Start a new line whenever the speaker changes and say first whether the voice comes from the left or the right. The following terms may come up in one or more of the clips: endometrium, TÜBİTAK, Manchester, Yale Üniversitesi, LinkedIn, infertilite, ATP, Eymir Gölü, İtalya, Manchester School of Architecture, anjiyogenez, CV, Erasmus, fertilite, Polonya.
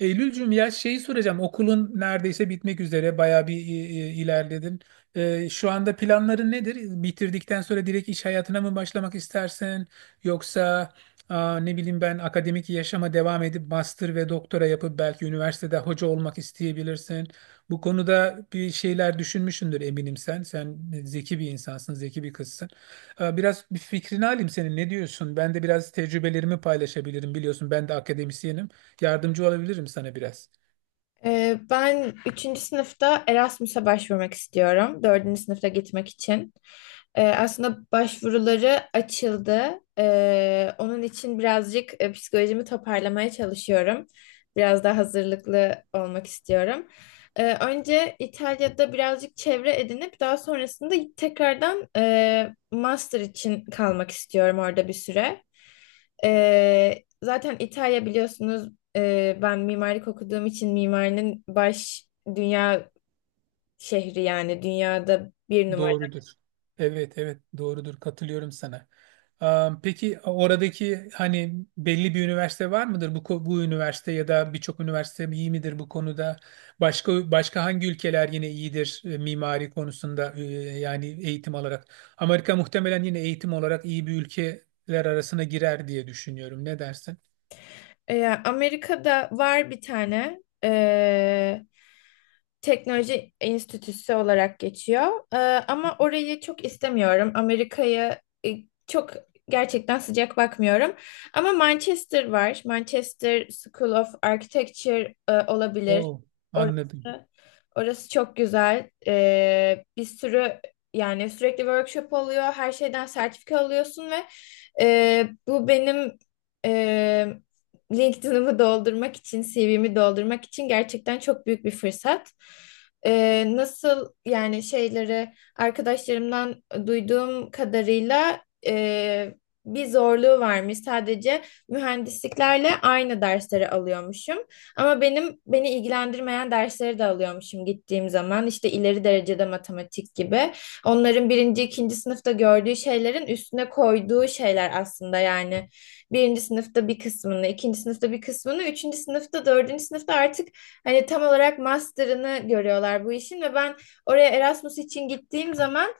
right: Eylülcüm ya şeyi soracağım. Okulun neredeyse bitmek üzere. Bayağı bir ilerledin. Şu anda planların nedir? Bitirdikten sonra direkt iş hayatına mı başlamak istersin? Yoksa ne bileyim ben akademik yaşama devam edip master ve doktora yapıp belki üniversitede hoca olmak isteyebilirsin. Bu konuda bir şeyler düşünmüşsündür eminim sen. Sen zeki bir insansın, zeki bir kızsın. Biraz bir fikrini alayım senin. Ne diyorsun? Ben de biraz tecrübelerimi paylaşabilirim. Biliyorsun ben de akademisyenim. Yardımcı olabilirim sana biraz.
left: Ben üçüncü sınıfta Erasmus'a başvurmak istiyorum dördüncü sınıfta gitmek için. Aslında başvuruları açıldı. Onun için birazcık psikolojimi toparlamaya çalışıyorum. Biraz daha hazırlıklı olmak istiyorum. Önce İtalya'da birazcık çevre edinip daha sonrasında tekrardan master için kalmak istiyorum orada bir süre. Zaten İtalya biliyorsunuz, ben mimarlık okuduğum için mimarinin baş dünya şehri, yani dünyada bir numara.
right: Doğrudur. Evet, evet, doğrudur. Katılıyorum sana. Peki oradaki hani belli bir üniversite var mıdır? Bu üniversite ya da birçok üniversite iyi midir bu konuda? Başka başka hangi ülkeler yine iyidir mimari konusunda, yani eğitim olarak? Amerika muhtemelen yine eğitim olarak iyi bir ülkeler arasına girer diye düşünüyorum. Ne dersin?
left: Amerika'da var bir tane. Teknoloji Enstitüsü olarak geçiyor. Ama orayı çok istemiyorum. Amerika'yı e, çok gerçekten sıcak bakmıyorum. Ama Manchester var. Manchester School of Architecture olabilir.
right: Oo, anladım.
left: Orası, orası çok güzel. Bir sürü, yani sürekli workshop oluyor. Her şeyden sertifika alıyorsun ve bu benim e, LinkedIn'ımı doldurmak için, CV'mi doldurmak için gerçekten çok büyük bir fırsat. Nasıl yani şeyleri, arkadaşlarımdan duyduğum kadarıyla e, bir zorluğu varmış. Sadece mühendisliklerle aynı dersleri alıyormuşum. Ama benim beni ilgilendirmeyen dersleri de alıyormuşum gittiğim zaman. İşte ileri derecede matematik gibi. Onların birinci, ikinci sınıfta gördüğü şeylerin üstüne koyduğu şeyler aslında yani. Birinci sınıfta bir kısmını, ikinci sınıfta bir kısmını, üçüncü sınıfta, dördüncü sınıfta artık hani tam olarak master'ını görüyorlar bu işin ve ben oraya Erasmus için gittiğim zaman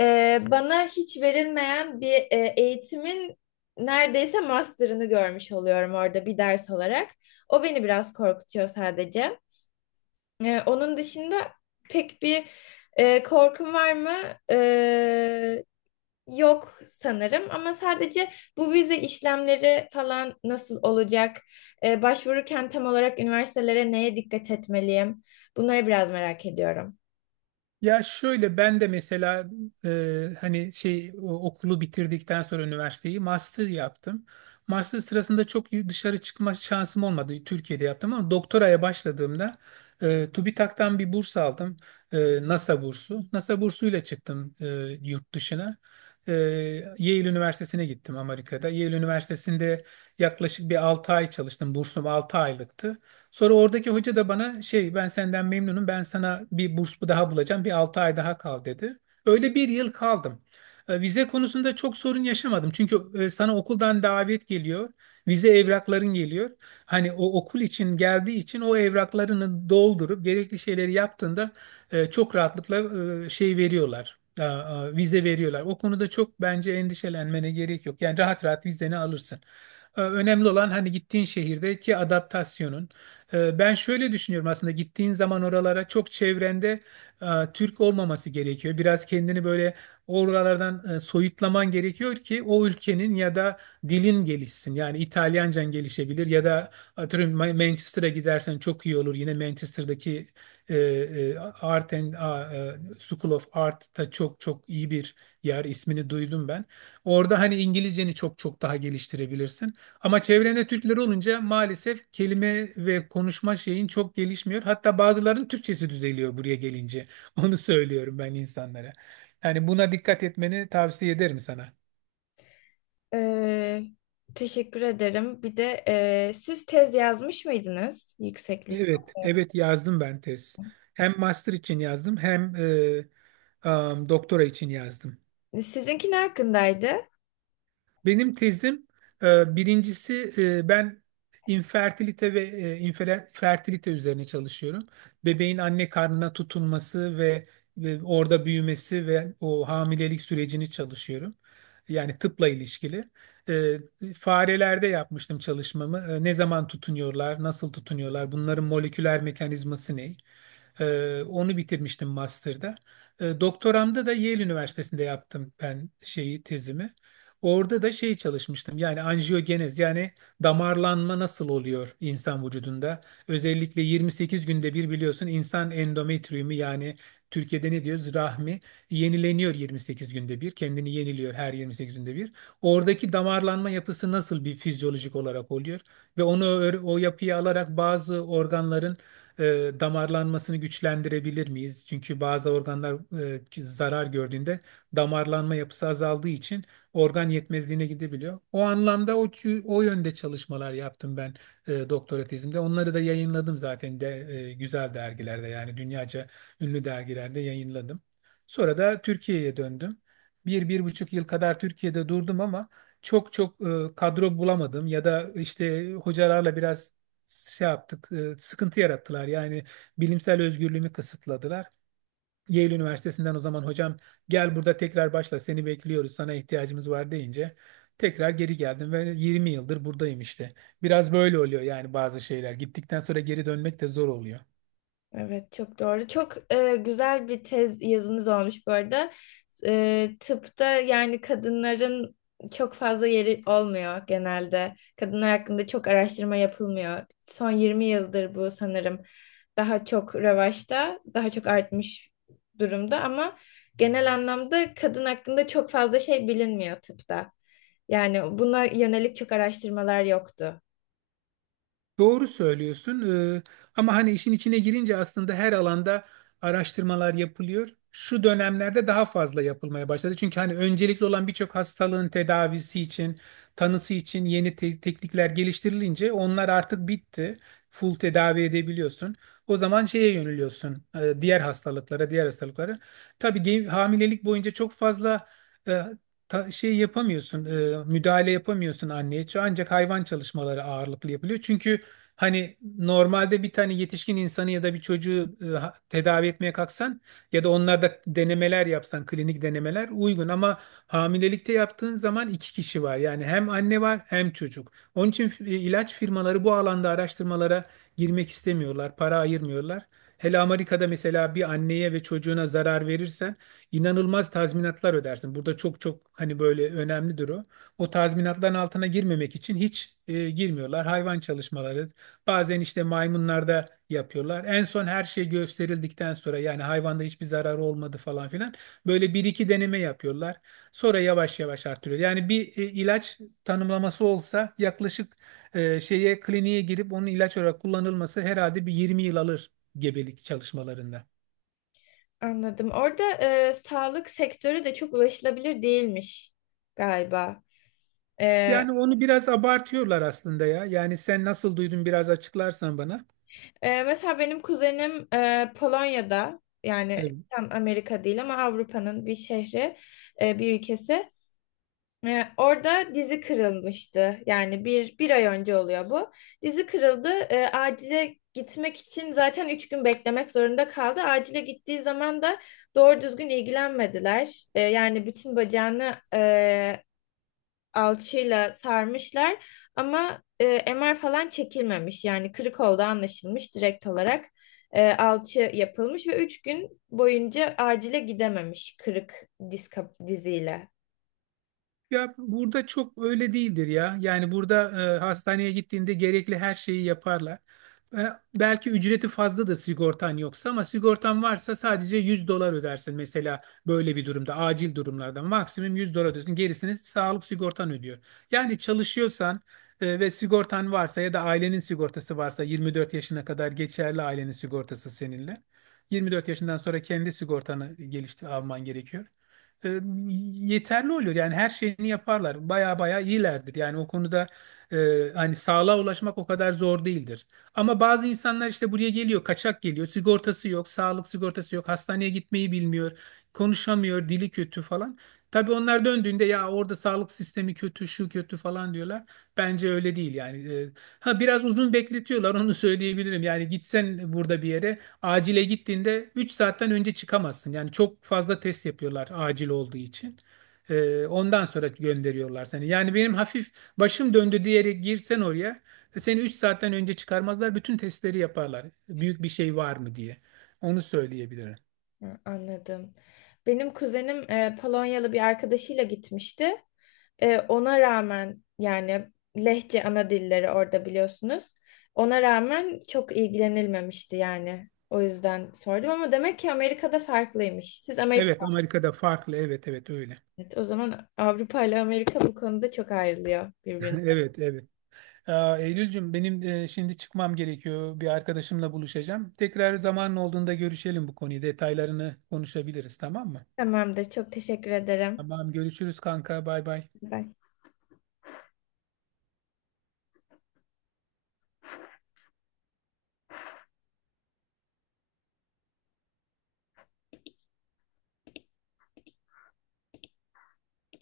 left: bana hiç verilmeyen bir eğitimin neredeyse master'ını görmüş oluyorum orada bir ders olarak. O beni biraz korkutuyor sadece. Onun dışında pek bir korkum var mı? E, Yok sanırım ama sadece bu vize işlemleri falan nasıl olacak? Başvururken tam olarak üniversitelere neye dikkat etmeliyim? Bunları biraz merak ediyorum.
right: Ya şöyle ben de mesela hani okulu bitirdikten sonra üniversiteyi master yaptım. Master sırasında çok dışarı çıkma şansım olmadı. Türkiye'de yaptım ama doktoraya başladığımda TÜBİTAK'tan bir burs aldım. E, NASA bursu. NASA bursuyla çıktım yurt dışına. E, Yale Üniversitesi'ne gittim Amerika'da. Yale Üniversitesi'nde yaklaşık bir 6 ay çalıştım. Bursum 6 aylıktı. Sonra oradaki hoca da bana şey ben senden memnunum, ben sana bir burs daha bulacağım, bir 6 ay daha kal dedi. Öyle bir yıl kaldım. Vize konusunda çok sorun yaşamadım. Çünkü sana okuldan davet geliyor. Vize evrakların geliyor. Hani o okul için geldiği için o evraklarını doldurup gerekli şeyleri yaptığında çok rahatlıkla şey veriyorlar. Vize veriyorlar. O konuda çok bence endişelenmene gerek yok. Yani rahat rahat vizeni alırsın. Önemli olan hani gittiğin şehirdeki adaptasyonun. Ben şöyle düşünüyorum, aslında gittiğin zaman oralara çok çevrende e, Türk olmaması gerekiyor. Biraz kendini böyle oralardan soyutlaman gerekiyor ki o ülkenin ya da dilin gelişsin. Yani İtalyancan gelişebilir ya da atıyorum Manchester'a gidersen çok iyi olur. Yine Manchester'daki Art and School of Art'ta çok çok iyi bir yer ismini duydum ben. Orada hani İngilizceni çok çok daha geliştirebilirsin. Ama çevrende Türkler olunca maalesef kelime ve konuşma şeyin çok gelişmiyor. Hatta bazılarının Türkçesi düzeliyor buraya gelince. Onu söylüyorum ben insanlara. Yani buna dikkat etmeni tavsiye ederim sana.
left: Ee, Teşekkür ederim. Bir de siz tez yazmış mıydınız yüksek lisans?
right: Evet, evet yazdım ben tez. Hem master için yazdım hem doktora için yazdım.
left: Sizinki ne hakkındaydı?
right: Benim tezim, birincisi, ben infertilite ve fertilite üzerine çalışıyorum. Bebeğin anne karnına tutunması ve, ve orada büyümesi ve o hamilelik sürecini çalışıyorum. Yani tıpla ilişkili. E, Farelerde yapmıştım çalışmamı. E, ne zaman tutunuyorlar, nasıl tutunuyorlar, bunların moleküler mekanizması ne? Onu bitirmiştim master'da. Doktoramda da Yale Üniversitesi'nde yaptım ben şeyi, tezimi. Orada da şey çalışmıştım. Yani anjiyogenez, yani damarlanma nasıl oluyor insan vücudunda? Özellikle 28 günde bir, biliyorsun, insan endometriyumu, yani Türkiye'de ne diyoruz, rahmi, yenileniyor 28 günde bir. Kendini yeniliyor her 28 günde bir. Oradaki damarlanma yapısı nasıl bir fizyolojik olarak oluyor ve onu o yapıyı alarak bazı organların damarlanmasını güçlendirebilir miyiz? Çünkü bazı organlar zarar gördüğünde damarlanma yapısı azaldığı için organ yetmezliğine gidebiliyor. O anlamda o yönde çalışmalar yaptım ben doktora tezimde. Onları da yayınladım zaten de güzel dergilerde, yani dünyaca ünlü dergilerde yayınladım. Sonra da Türkiye'ye döndüm. Bir, 1,5 yıl kadar Türkiye'de durdum ama çok çok kadro bulamadım ya da işte hocalarla biraz şey yaptık, sıkıntı yarattılar. Yani bilimsel özgürlüğümü kısıtladılar. Yale Üniversitesi'nden o zaman hocam gel burada tekrar başla, seni bekliyoruz, sana ihtiyacımız var deyince tekrar geri geldim ve 20 yıldır buradayım işte. Biraz böyle oluyor, yani bazı şeyler gittikten sonra geri dönmek de zor oluyor.
left: Evet, çok doğru. Çok güzel bir tez yazınız olmuş bu arada. Tıpta yani kadınların çok fazla yeri olmuyor genelde. Kadınlar hakkında çok araştırma yapılmıyor. Son 20 yıldır bu sanırım daha çok revaçta, daha çok artmış durumda ama genel anlamda kadın hakkında çok fazla şey bilinmiyor tıpta. Yani buna yönelik çok araştırmalar yoktu.
right: Doğru söylüyorsun. Ee, Ama hani işin içine girince aslında her alanda araştırmalar yapılıyor. Şu dönemlerde daha fazla yapılmaya başladı. Çünkü hani öncelikli olan birçok hastalığın tedavisi için, tanısı için yeni teknikler geliştirilince onlar artık bitti. Full tedavi edebiliyorsun. O zaman şeye yöneliyorsun. Diğer hastalıklara, diğer hastalıklara. Tabii hamilelik boyunca çok fazla e, şey yapamıyorsun, müdahale yapamıyorsun anneye. Ancak hayvan çalışmaları ağırlıklı yapılıyor. Çünkü hani normalde bir tane yetişkin insanı ya da bir çocuğu tedavi etmeye kalksan ya da onlarda denemeler yapsan, klinik denemeler uygun ama hamilelikte yaptığın zaman 2 kişi var. Yani hem anne var hem çocuk. Onun için ilaç firmaları bu alanda araştırmalara girmek istemiyorlar, para ayırmıyorlar. Hele Amerika'da mesela bir anneye ve çocuğuna zarar verirsen inanılmaz tazminatlar ödersin. Burada çok çok hani böyle önemlidir o. O tazminatların altına girmemek için hiç girmiyorlar. Hayvan çalışmaları, bazen işte maymunlarda yapıyorlar. En son her şey gösterildikten sonra, yani hayvanda hiçbir zararı olmadı falan filan. Böyle bir iki deneme yapıyorlar. Sonra yavaş yavaş artırıyor. Yani bir ilaç tanımlaması olsa yaklaşık e, şeye kliniğe girip onun ilaç olarak kullanılması herhalde bir 20 yıl alır gebelik çalışmalarında.
left: Anladım. Orada sağlık sektörü de çok ulaşılabilir değilmiş galiba. E,
right: Yani onu biraz abartıyorlar aslında ya. Yani sen nasıl duydun biraz açıklarsan bana.
left: Mesela benim kuzenim Polonya'da, yani
right: E,
left: tam Amerika değil ama Avrupa'nın bir şehri, bir ülkesi. Orada dizi kırılmıştı. Yani bir ay önce oluyor bu. Dizi kırıldı. Acile gitmek için zaten üç gün beklemek zorunda kaldı. Acile gittiği zaman da doğru düzgün ilgilenmediler. Yani bütün bacağını alçıyla sarmışlar ama MR falan çekilmemiş. Yani kırık olduğu anlaşılmış, direkt olarak alçı yapılmış ve 3 gün boyunca acile gidememiş kırık diziyle.
right: Ya burada çok öyle değildir ya. Yani burada hastaneye gittiğinde gerekli her şeyi yaparlar. E, Belki ücreti fazladır sigortan yoksa ama sigortan varsa sadece 100 dolar ödersin mesela, böyle bir durumda acil durumlarda maksimum 100 dolar ödersin. Gerisini sağlık sigortan ödüyor. Yani çalışıyorsan ve sigortan varsa ya da ailenin sigortası varsa 24 yaşına kadar geçerli ailenin sigortası seninle. 24 yaşından sonra kendi sigortanı geliştir alman gerekiyor, e, yeterli oluyor. Yani her şeyini yaparlar. Baya baya iyilerdir. Yani o konuda hani sağlığa ulaşmak o kadar zor değildir. Ama bazı insanlar işte buraya geliyor, kaçak geliyor. Sigortası yok, sağlık sigortası yok, hastaneye gitmeyi bilmiyor, konuşamıyor, dili kötü falan. Tabii onlar döndüğünde ya orada sağlık sistemi kötü, şu kötü falan diyorlar. Bence öyle değil yani. Ha, biraz uzun bekletiyorlar, onu söyleyebilirim. Yani gitsen burada bir yere acile gittiğinde 3 saatten önce çıkamazsın. Yani çok fazla test yapıyorlar acil olduğu için. Ondan sonra gönderiyorlar seni. Yani benim hafif başım döndü diyerek girsen oraya seni 3 saatten önce çıkarmazlar. Bütün testleri yaparlar. Büyük bir şey var mı diye. Onu söyleyebilirim.
left: Hı, anladım. Benim kuzenim Polonyalı bir arkadaşıyla gitmişti. Ona rağmen yani Lehçe ana dilleri orada, biliyorsunuz. Ona rağmen çok ilgilenilmemişti yani. O yüzden sordum ama demek ki Amerika'da farklıymış. Siz.
right: Evet, Amerika'da farklı. Evet, evet öyle.
left: Evet, o zaman Avrupa ile Amerika bu konuda çok ayrılıyor birbirine.
right: Evet, evet. Eylülcüm benim, şimdi çıkmam gerekiyor. Bir arkadaşımla buluşacağım. Tekrar zamanın olduğunda görüşelim bu konuyu. Detaylarını konuşabiliriz, tamam mı?
left: Tamamdır. Çok teşekkür ederim.
right: Tamam, görüşürüz kanka, bay bay.
left: Bye.